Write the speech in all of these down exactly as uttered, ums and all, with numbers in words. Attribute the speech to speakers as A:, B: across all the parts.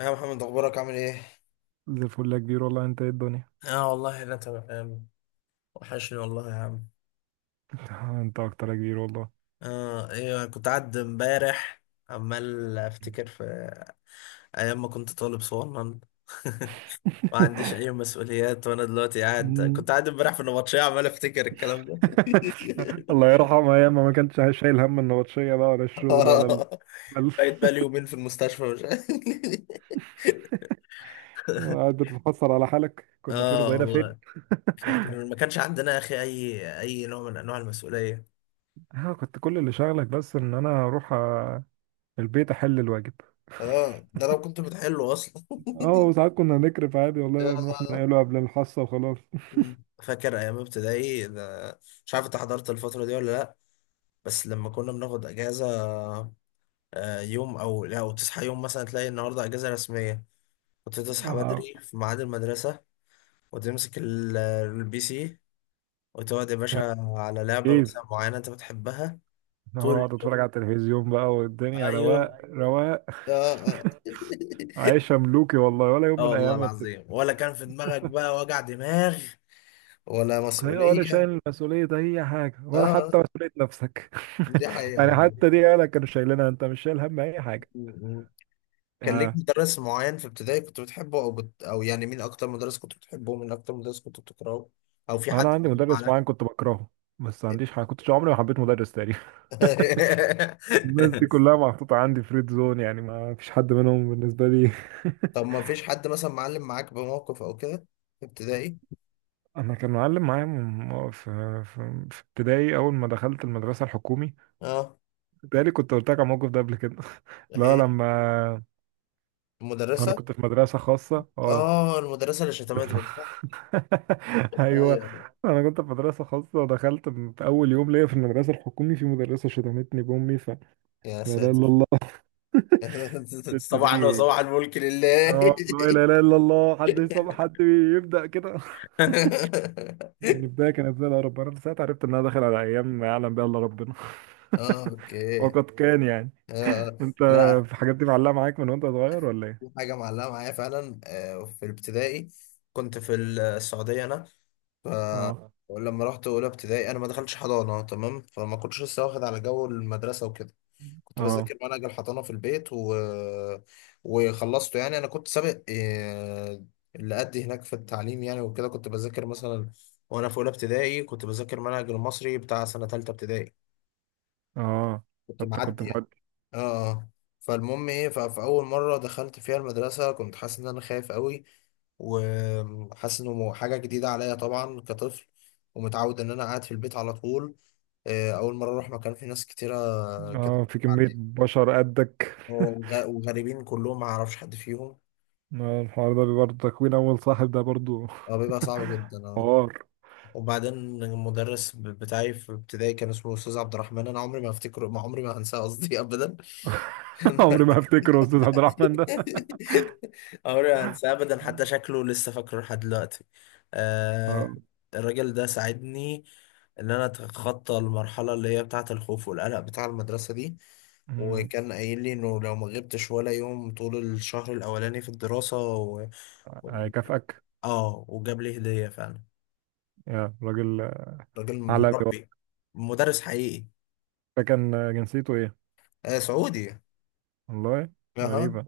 A: يا محمد اخبارك عامل ايه؟
B: زي الفل يا كبير والله، انت ايه الدنيا؟
A: اه والله انا تمام يا عم. وحشني والله يا عم.
B: انت اكتر يا كبير والله.
A: اه ايوه، كنت قاعد امبارح عمال افتكر في ايام ما كنت طالب صغنن ما عنديش اي مسؤوليات، وانا دلوقتي قاعد
B: مم.
A: كنت قاعد امبارح في النبطشيه عمال افتكر الكلام ده.
B: الله يرحمها، ياما ما كانتش شايل هم النبطشية بقى، ولا الشغل ولا ال...
A: آه،
B: بل...
A: بقيت بقالي يومين في المستشفى مش عارف.
B: قاعد بتتحسر على حالك، كنا فين
A: اه
B: وبقينا فين؟
A: والله. كان- ما كانش عندنا يا اخي اي اي نوع من انواع المسؤوليه.
B: اه، كنت كل اللي شغلك بس ان انا اروح آه، البيت، احل الواجب.
A: اه ده لو كنت حلو اصلا.
B: اه، وساعات كنا نكرف عادي والله، نروح
A: يا
B: ننقله قبل الحصة وخلاص.
A: مم. فاكر ايام ابتدائي ده- مش عارف انت حضرت الفتره دي ولا لا، بس لما كنا بناخد اجازه، آه، يوم او لا، وتصحى يوم مثلا تلاقي النهارده اجازه رسميه، كنت تصحى
B: اه،
A: بدري في ميعاد المدرسه وتمسك ال- البي سي وتقعد يا
B: يعني
A: باشا على لعبه مثلا
B: ايه؟
A: معينه انت بتحبها
B: اه،
A: طول
B: اقعد
A: اليوم.
B: اتفرج على التلفزيون بقى، والدنيا
A: ايوه،
B: رواق رواق.
A: اه اه.
B: عايشة ملوكي والله، ولا يوم
A: اه
B: من
A: والله
B: ايام.
A: العظيم، ولا كان في دماغك بقى وجع دماغ ولا
B: هي ولا
A: مسؤوليه.
B: شايل مسؤولية أي حاجة،
A: اه
B: ولا
A: آه.
B: حتى مسؤولية نفسك.
A: دي حقيقه.
B: يعني حتى دي أهلك كانوا شايلينها، أنت مش شايل هم أي حاجة.
A: والله، كان ليك
B: آه.
A: مدرس معين في ابتدائي كنت بتحبه او بت... او يعني مين اكتر مدرس كنت بتحبه ومين اكتر مدرس كنت بتكرهه؟ او في
B: أنا
A: حد
B: عندي
A: معلم
B: مدرس
A: معاك؟
B: معين كنت بكرهه، بس ما عنديش حاجة، كنتش عمري ما حبيت مدرس تاني. الناس دي كلها محطوطة عندي فريد زون، يعني ما فيش حد منهم بالنسبة لي.
A: طب ما فيش حد مثلا معلم معاك بموقف او كده في ابتدائي؟
B: أنا كان معلم معايا من- في في في ابتدائي، أول ما دخلت المدرسة الحكومي.
A: اه،
B: بتهيألي كنت قلت لك على الموقف ده قبل كده. لا،
A: هي
B: لما أنا
A: المدرسة.
B: كنت في مدرسة خاصة، اه.
A: اه، المدرسة اللي شتمتك، صح؟ ايوه
B: ايوه،
A: أيوة.
B: انا كنت في مدرسه خاصه، ودخلت في اول يوم ليا في المدرسه الحكومي في مدرسه شتمتني بامي ف لا
A: يا
B: اله الا
A: ساتر.
B: الله. الست
A: صباحا
B: دي،
A: وصباح الملك لله.
B: اه، لا اله الا الله. حد يصاب، حد يبدا كده. يعني بدايه كانت زي القرف، انا ساعتها عرفت ان انا داخل على ايام ما يعلم بها الا ربنا.
A: اه، اوكي.
B: وقد كان، يعني
A: آه.
B: انت
A: لا،
B: في الحاجات دي معلقه معاك من وانت صغير ولا
A: في
B: ايه؟
A: حاجة معلقة معايا فعلا، آه، في الابتدائي كنت في السعودية أنا. ف،
B: اه،
A: ولما رحت أولى ابتدائي أنا ما دخلتش حضانة تمام، فما كنتش لسه واخد على جو المدرسة وكده. كنت
B: اه،
A: بذاكر منهج الحضانة في البيت و... وخلصته يعني، أنا كنت سابق آه، اللي قد هناك في التعليم يعني. وكده كنت بذاكر مثلا، وأنا في أولى ابتدائي، كنت بذاكر منهج المصري بتاع سنة تالتة ابتدائي.
B: اه.
A: كنت
B: انت كنت
A: معدي يعني.
B: مودي.
A: اه آه. فالمهم ايه، ف- فاول مره دخلت فيها المدرسه كنت حاسس ان انا خايف قوي، وحاسس انه مو- حاجه جديده عليا طبعا كطفل، ومتعود ان انا قاعد في البيت على طول. آه، اول مره اروح مكان فيه ناس كتيره كده،
B: اه، في كميه بشر قدك.
A: وغ- وغريبين كلهم، ما اعرفش حد فيهم.
B: آه، الحوار ده برضه تكوين اول صاحب ده برضه.
A: اه بيبقى صعب جدا، اه.
B: حوار.
A: وبعدين المدرس ب- بتاعي في ابتدائي كان اسمه استاذ عبد الرحمن، انا عمري ما افتكره، ما عمري ما هنساه قصدي ابدا.
B: عمري ما هفتكره استاذ عبد الرحمن ده.
A: عمري ما هنساه ابدا، حتى شكله لسه فاكره لحد دلوقتي. آه، الراجل ده ساعدني ان انا اتخطى المرحله اللي هي بتاعه الخوف والقلق بتاع المدرسه دي.
B: مم.
A: وكان قايل لي انه لو ما غبتش ولا يوم طول الشهر الاولاني في الدراسه و...
B: هيكافئك.
A: اه، وجاب لي هديه فعلا.
B: يا راجل
A: راجل
B: عالمي
A: مربي،
B: والله.
A: مدرس حقيقي.
B: ده كان جنسيته ايه؟
A: آه، سعودي اها.
B: والله غريبة.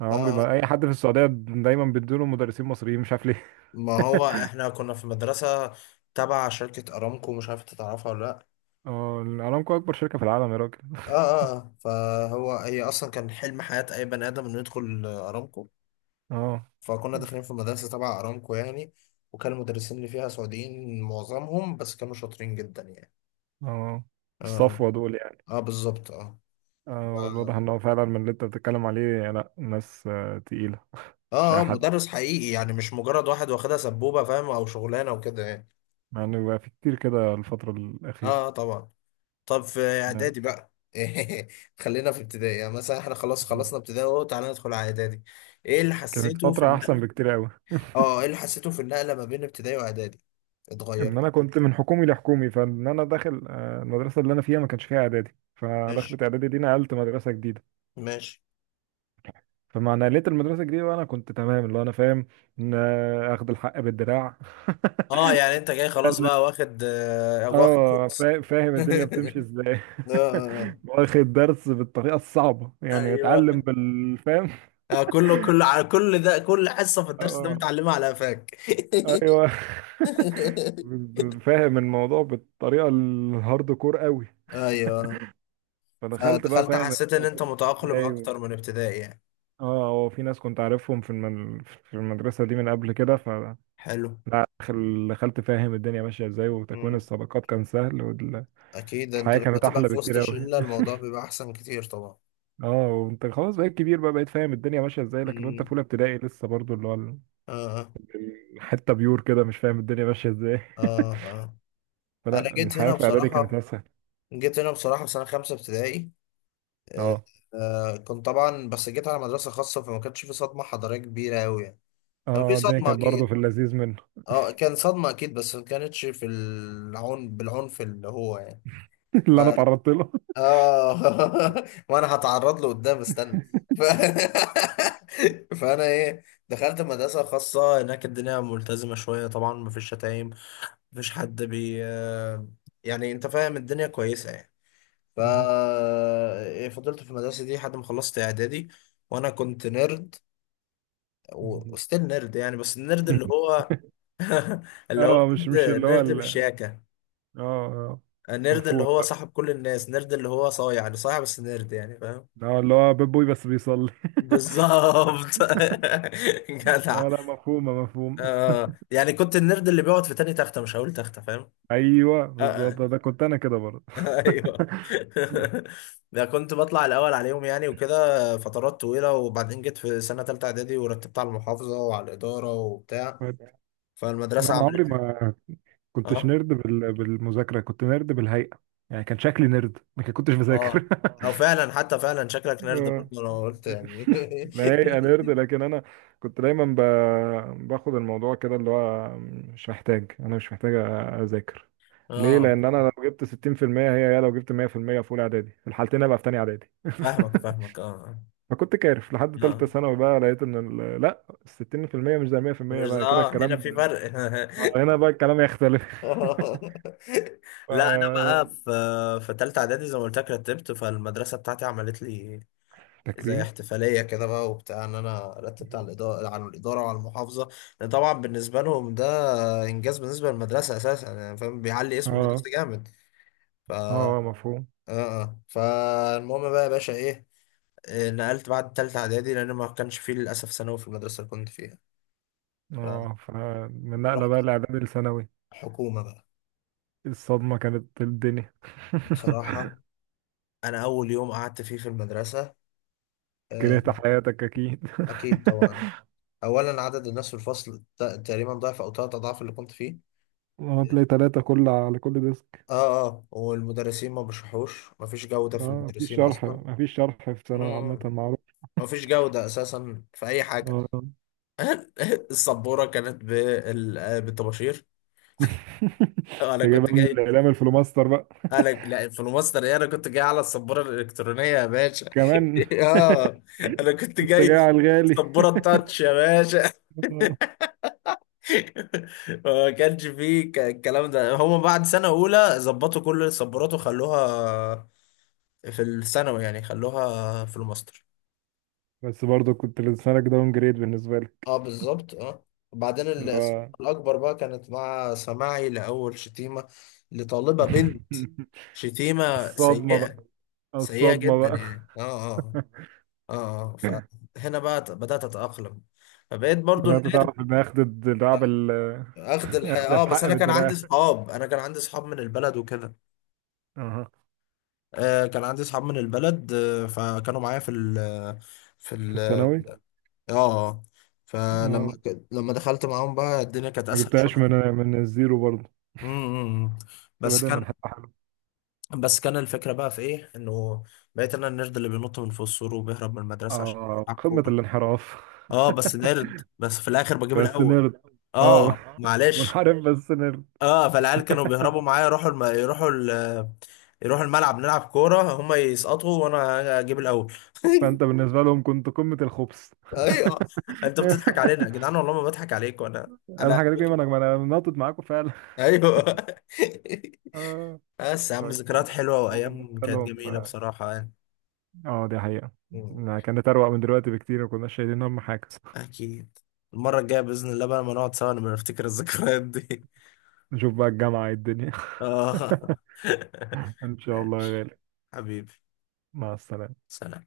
B: أنا
A: اه
B: عمري ما
A: آه.
B: اي حد في السعودية، دايما بيدوله مدرسين مصريين، مش عارف ليه.
A: ما هو احنا كنا في مدرسه تبع شركه ارامكو، مش عارف انت تعرفها ولا لا.
B: اه، ارامكو اكبر شركة في العالم يا راجل.
A: اه اه آه. فهو، هي اصلا كان حلم حياة اي بني ادم انه يدخل آه، ارامكو.
B: اه،
A: فكنا داخلين في مدرسة تبع ارامكو يعني، وكان المدرسين اللي فيها سعوديين معظمهم، بس كانوا شاطرين جدا يعني.
B: اه،
A: اه
B: الصفوة دول يعني.
A: اه اه بالظبط، اه
B: اه، الواضح
A: اه
B: ان هو فعلا من اللي انت بتتكلم عليه، لا ناس آه، تقيلة. مش
A: اه
B: اي
A: آه،
B: حد. آه.
A: مدرس حقيقي يعني، مش مجرد واحد واخدها سبوبة فاهم، او شغلانة وكده يعني.
B: مع انه بقى في كتير كده الفترة الأخيرة.
A: اه اه طبعا. طب في
B: نعم.
A: اعدادي بقى، خلينا في ابتدائي يعني، مثلا احنا خلاص خلصنا ابتدائي اهو، تعالى ندخل على اعدادي. ايه اللي
B: كانت
A: حسيته في
B: فترة أحسن
A: النقل؟
B: بكتير أوي.
A: اه، ايه اللي حسيته في النقلة ما بين ابتدائي واعدادي؟ اتغير
B: إن
A: يعني؟
B: أنا كنت من حكومي لحكومي، فإن أنا داخل آه، المدرسة اللي أنا فيها ما كانش فيها إعدادي،
A: ماشي،
B: فدخلت إعدادي دي نقلت مدرسة جديدة.
A: ماشي.
B: فمع نقلت المدرسة الجديدة وأنا كنت تمام، اللي هو أنا فاهم إن آه، آخد الحق بالدراع.
A: اه يعني انت جاي خلاص
B: إن-
A: بقى واخد، آه واخد
B: آه
A: كورس.
B: فا- فاهم الدنيا بتمشي إزاي.
A: آه.
B: واخد درس بالطريقة الصعبة، يعني متعلم
A: ايوه،
B: بالفهم.
A: آه كله، كله على كل ده كل حصه في الدرس ده
B: آه،
A: متعلمه على قفاك.
B: أيوه. فاهم الموضوع بالطريقة الهارد كور أوي.
A: ايوه،
B: فدخلت بقى
A: فدخلت
B: فاهم
A: حسيت ان
B: الدنيا
A: انت
B: بتمشي
A: متأقلم
B: ازاي و...
A: اكتر من ابتدائي يعني؟
B: اه، هو في ناس كنت عارفهم في المن... في المدرسة دي من قبل كده. ف
A: حلو.
B: لا، دخل- دخلت فاهم الدنيا ماشية ازاي، وتكوين
A: مم.
B: الصداقات كان سهل، والحياة
A: اكيد انت لما
B: كانت
A: تبقى
B: أحلى
A: في وسط
B: بكتير أوي.
A: شله الموضوع بيبقى احسن كتير طبعا.
B: اه، وانت خلاص بقيت كبير بقى، بقيت فاهم الدنيا ماشية ازاي، لكن وانت في
A: مم.
B: أولى ابتدائي لسه برضو اللي هو ال-
A: اه
B: الحتة بيور كده، مش فاهم الدنيا ماشية ازاي.
A: اه اه. انا
B: فلا،
A: جيت
B: الحياة
A: هنا
B: في إعدادي كانت
A: بصراحه،
B: أسهل.
A: جيت هنا بصراحه في سنه خمسه ابتدائي. آه،
B: اه،
A: آه، كنت طبعا، بس جيت على مدرسة خاصة فما كانش في صدمة حضارية كبيرة أوي يعني. كان في
B: اه، الدنيا
A: صدمة
B: كانت برضو
A: أكيد.
B: في اللذيذ منه.
A: اه كان صدمة أكيد، بس ما كانتش في العنف، بالعنف اللي هو يعني. ف،
B: اللي أنا اتعرضت له.
A: اه وأنا هتعرض له قدام استنى. ف، فأنا إيه، دخلت مدرسة خاصة هناك الدنيا ملتزمة شوية طبعا، مفيش شتايم، مفيش حد بي آه، يعني أنت فاهم الدنيا كويسة يعني. ف، فضلت في المدرسة دي لحد ما خلصت إعدادي. وأنا كنت نيرد، وستيل نيرد يعني. بس النيرد اللي هو، اللي هو
B: اه، مش
A: نيرد،
B: مش اللي هو
A: نيرد
B: ال-
A: بالشياكة.
B: اه، اه،
A: النيرد اللي
B: مفهوم
A: هو
B: بقى.
A: صاحب كل الناس، نيرد اللي هو صايع، اللي صايع بس نيرد يعني، فاهم؟
B: اه، اللي هو بيب بوي بس بيصلي.
A: بالظبط. جدع،
B: اه، لا، مفهومة، مفهوم.
A: آه يعني كنت النيرد اللي بيقعد في تاني تختة، مش هقول تختة فاهم.
B: ايوه
A: آه، آه.
B: بالظبط، ده كنت انا كده برضه.
A: ايوه. ده كنت بطلع الاول عليهم يعني وكده فترات طويله. وبعدين جيت في سنه ثالثه اعدادي ورتبت على المحافظه وعلى الاداره وبتاع.
B: كنت- لا،
A: فالمدرسه
B: انا
A: عملت،
B: عمري ما كنتش
A: اه
B: نرد بال... بالمذاكرة، كنت نرد بالهيئة. يعني كان شكلي نرد، ما كنتش
A: اه.
B: بذاكر.
A: او فعلا حتى فعلا شكلك نيرد
B: اه،
A: برضه، انا قلت يعني.
B: لا، هي نرد لكن انا كنت دايما ب... باخد الموضوع كده، اللي هو مش محتاج، انا مش محتاج اذاكر. ليه؟
A: اه،
B: لان انا لو جبت ستين في المية هي هي لو جبت مئة في المية في المية في اولى اعدادي، في الحالتين ابقى في تانية اعدادي.
A: فاهمك فاهمك اه.
B: فكنت كارف لحد تالتة
A: اه
B: ثانوي، بقى لقيت ان ال- لا، ال ستين في المية مش زي مية في المية،
A: مش
B: بقى كده
A: اه هنا
B: الكلام.
A: في فرق.
B: آه، هنا بقى الكلام يختلف.
A: لا انا
B: ف...
A: بقى في، في ثالثه اعدادي زي ما قلت لك رتبت، فالمدرسه بتاعتي عملت لي زي
B: تكريم.
A: احتفالية كده بقى وبتاع، ان انا رتبت على الإدارة، على الإدارة وعلى المحافظة. لأن طبعا بالنسبة لهم ده انجاز بالنسبة للمدرسة اساسا يعني، فاهم، بيعلي اسم
B: اه،
A: المدرسة جامد. ف اه
B: اه، مفهوم.
A: آه. فالمهم بقى يا باشا ايه، آه، نقلت بعد تالتة اعدادي لان ما كانش فيه للاسف ثانوي في المدرسة اللي كنت فيها.
B: اه، فمن نقلة
A: فرحت
B: بقى الاعدادي لثانوي،
A: حكومة بقى.
B: الصدمة كانت الدنيا.
A: بصراحة انا اول يوم قعدت فيه في المدرسة، آه،
B: كرهت حياتك اكيد.
A: اكيد طبعا. اولا عدد الناس في الفصل ت- تقريبا ضعف او ثلاث اضعاف اللي كنت فيه.
B: هتلاقي تلاتة كل على كل ديسك.
A: اه اه، والمدرسين ما بيشرحوش، مفيش جودة
B: اه،
A: في
B: مفيش
A: المدرسين
B: شرح،
A: أصلا.
B: مفيش شرح في ثانوي عامة،
A: مم.
B: معروف.
A: مفيش جودة أساسا في أي حاجة.
B: اه.
A: السبورة كانت بال- آه، بالطباشير.
B: انت
A: أنا كنت
B: جايبها من
A: جاي،
B: الاعلام الفلوماستر بقى؟
A: أنا لا، في الماستر إيه، أنا كنت جاي على السبورة الإلكترونية يا باشا.
B: كمان؟
A: اه أنا كنت
B: انت جاي
A: جاي،
B: على الغالي.
A: السبورة التاتش يا باشا.
B: آه.
A: ما كانش فيه ك- الكلام ده هما بعد سنة أولى ظبطوا كل السبورات وخلوها في الثانوي يعني، خلوها في الماستر.
B: بس برضه كنت لسانك داون جريد بالنسبة لك.
A: اه بالظبط اه. وبعدين
B: اللي
A: الصدمة
B: هو.
A: الأكبر بقى كانت مع سماعي لأول شتيمة لطالبة بنت. شتيمة
B: الصدمة
A: سيئة،
B: بقى،
A: سيئة
B: الصدمة
A: جدا
B: بقى.
A: يعني. اه اه اه اه. فهنا بقى ت- بدأت أتأقلم. فبقيت
B: ان
A: برضو
B: انت
A: النيرد،
B: تعرف ان اخد الدراع بال
A: أخد الحق.
B: اخد
A: اه بس
B: الحق
A: أنا كان عندي
B: بالدراع.
A: صحاب، أنا كان عندي صحاب من البلد وكده.
B: اها.
A: آه كان عندي صحاب من البلد، آه فكانوا معايا في ال في
B: في
A: ال
B: الثانوي.
A: اه آه. فلما
B: اه،
A: ك- لما دخلت معاهم بقى الدنيا كانت
B: ما
A: أسهل
B: جبتهاش من
A: شوية.
B: من الزيرو برضه،
A: امم، بس
B: بدأ
A: كان
B: من حته حلوه.
A: بس كان الفكرة بقى في ايه، انه بقيت انا النرد اللي بينط من فوق السور وبيهرب من المدرسة عشان
B: اه،
A: يلعب
B: قمة
A: كورة.
B: الانحراف.
A: اه بس نرد، بس في الاخر بجيب
B: بس
A: الاول.
B: نرد. اه.
A: اه
B: اه،
A: معلش
B: منحرف بس نرد.
A: اه. فالعيال كانوا بيهربوا معايا، يروحوا الم... يروحوا ال... يروحوا الملعب نلعب كورة، هما يسقطوا وانا اجيب الاول.
B: فانت بالنسبه لهم كنت قمه الخبث.
A: ايوه، انت بتضحك علينا يا جدعان، والله ما بضحك عليك وانا،
B: انا،
A: انا،
B: حاجه دي، ما انا ما انا ناطط معاكم فعلا.
A: ايوه.
B: آه،
A: بس يا عم
B: فكان
A: ذكريات حلوة
B: الموضوع
A: وايام
B: بالنسبه
A: كانت
B: لهم،
A: جميلة بصراحة
B: اه، دي حقيقه،
A: يعني.
B: ما كانت اروق من دلوقتي بكتير، وكنا شايلين هم حاجه.
A: أكيد، المرة الجاية بإذن الله بقى لما نقعد سوا نبقى نفتكر الذكريات دي.
B: نشوف بقى الجامعه إيه الدنيا.
A: آه.
B: ان شاء الله يا
A: ماشي.
B: غالي.
A: حبيبي،
B: مع السلامه.
A: سلام.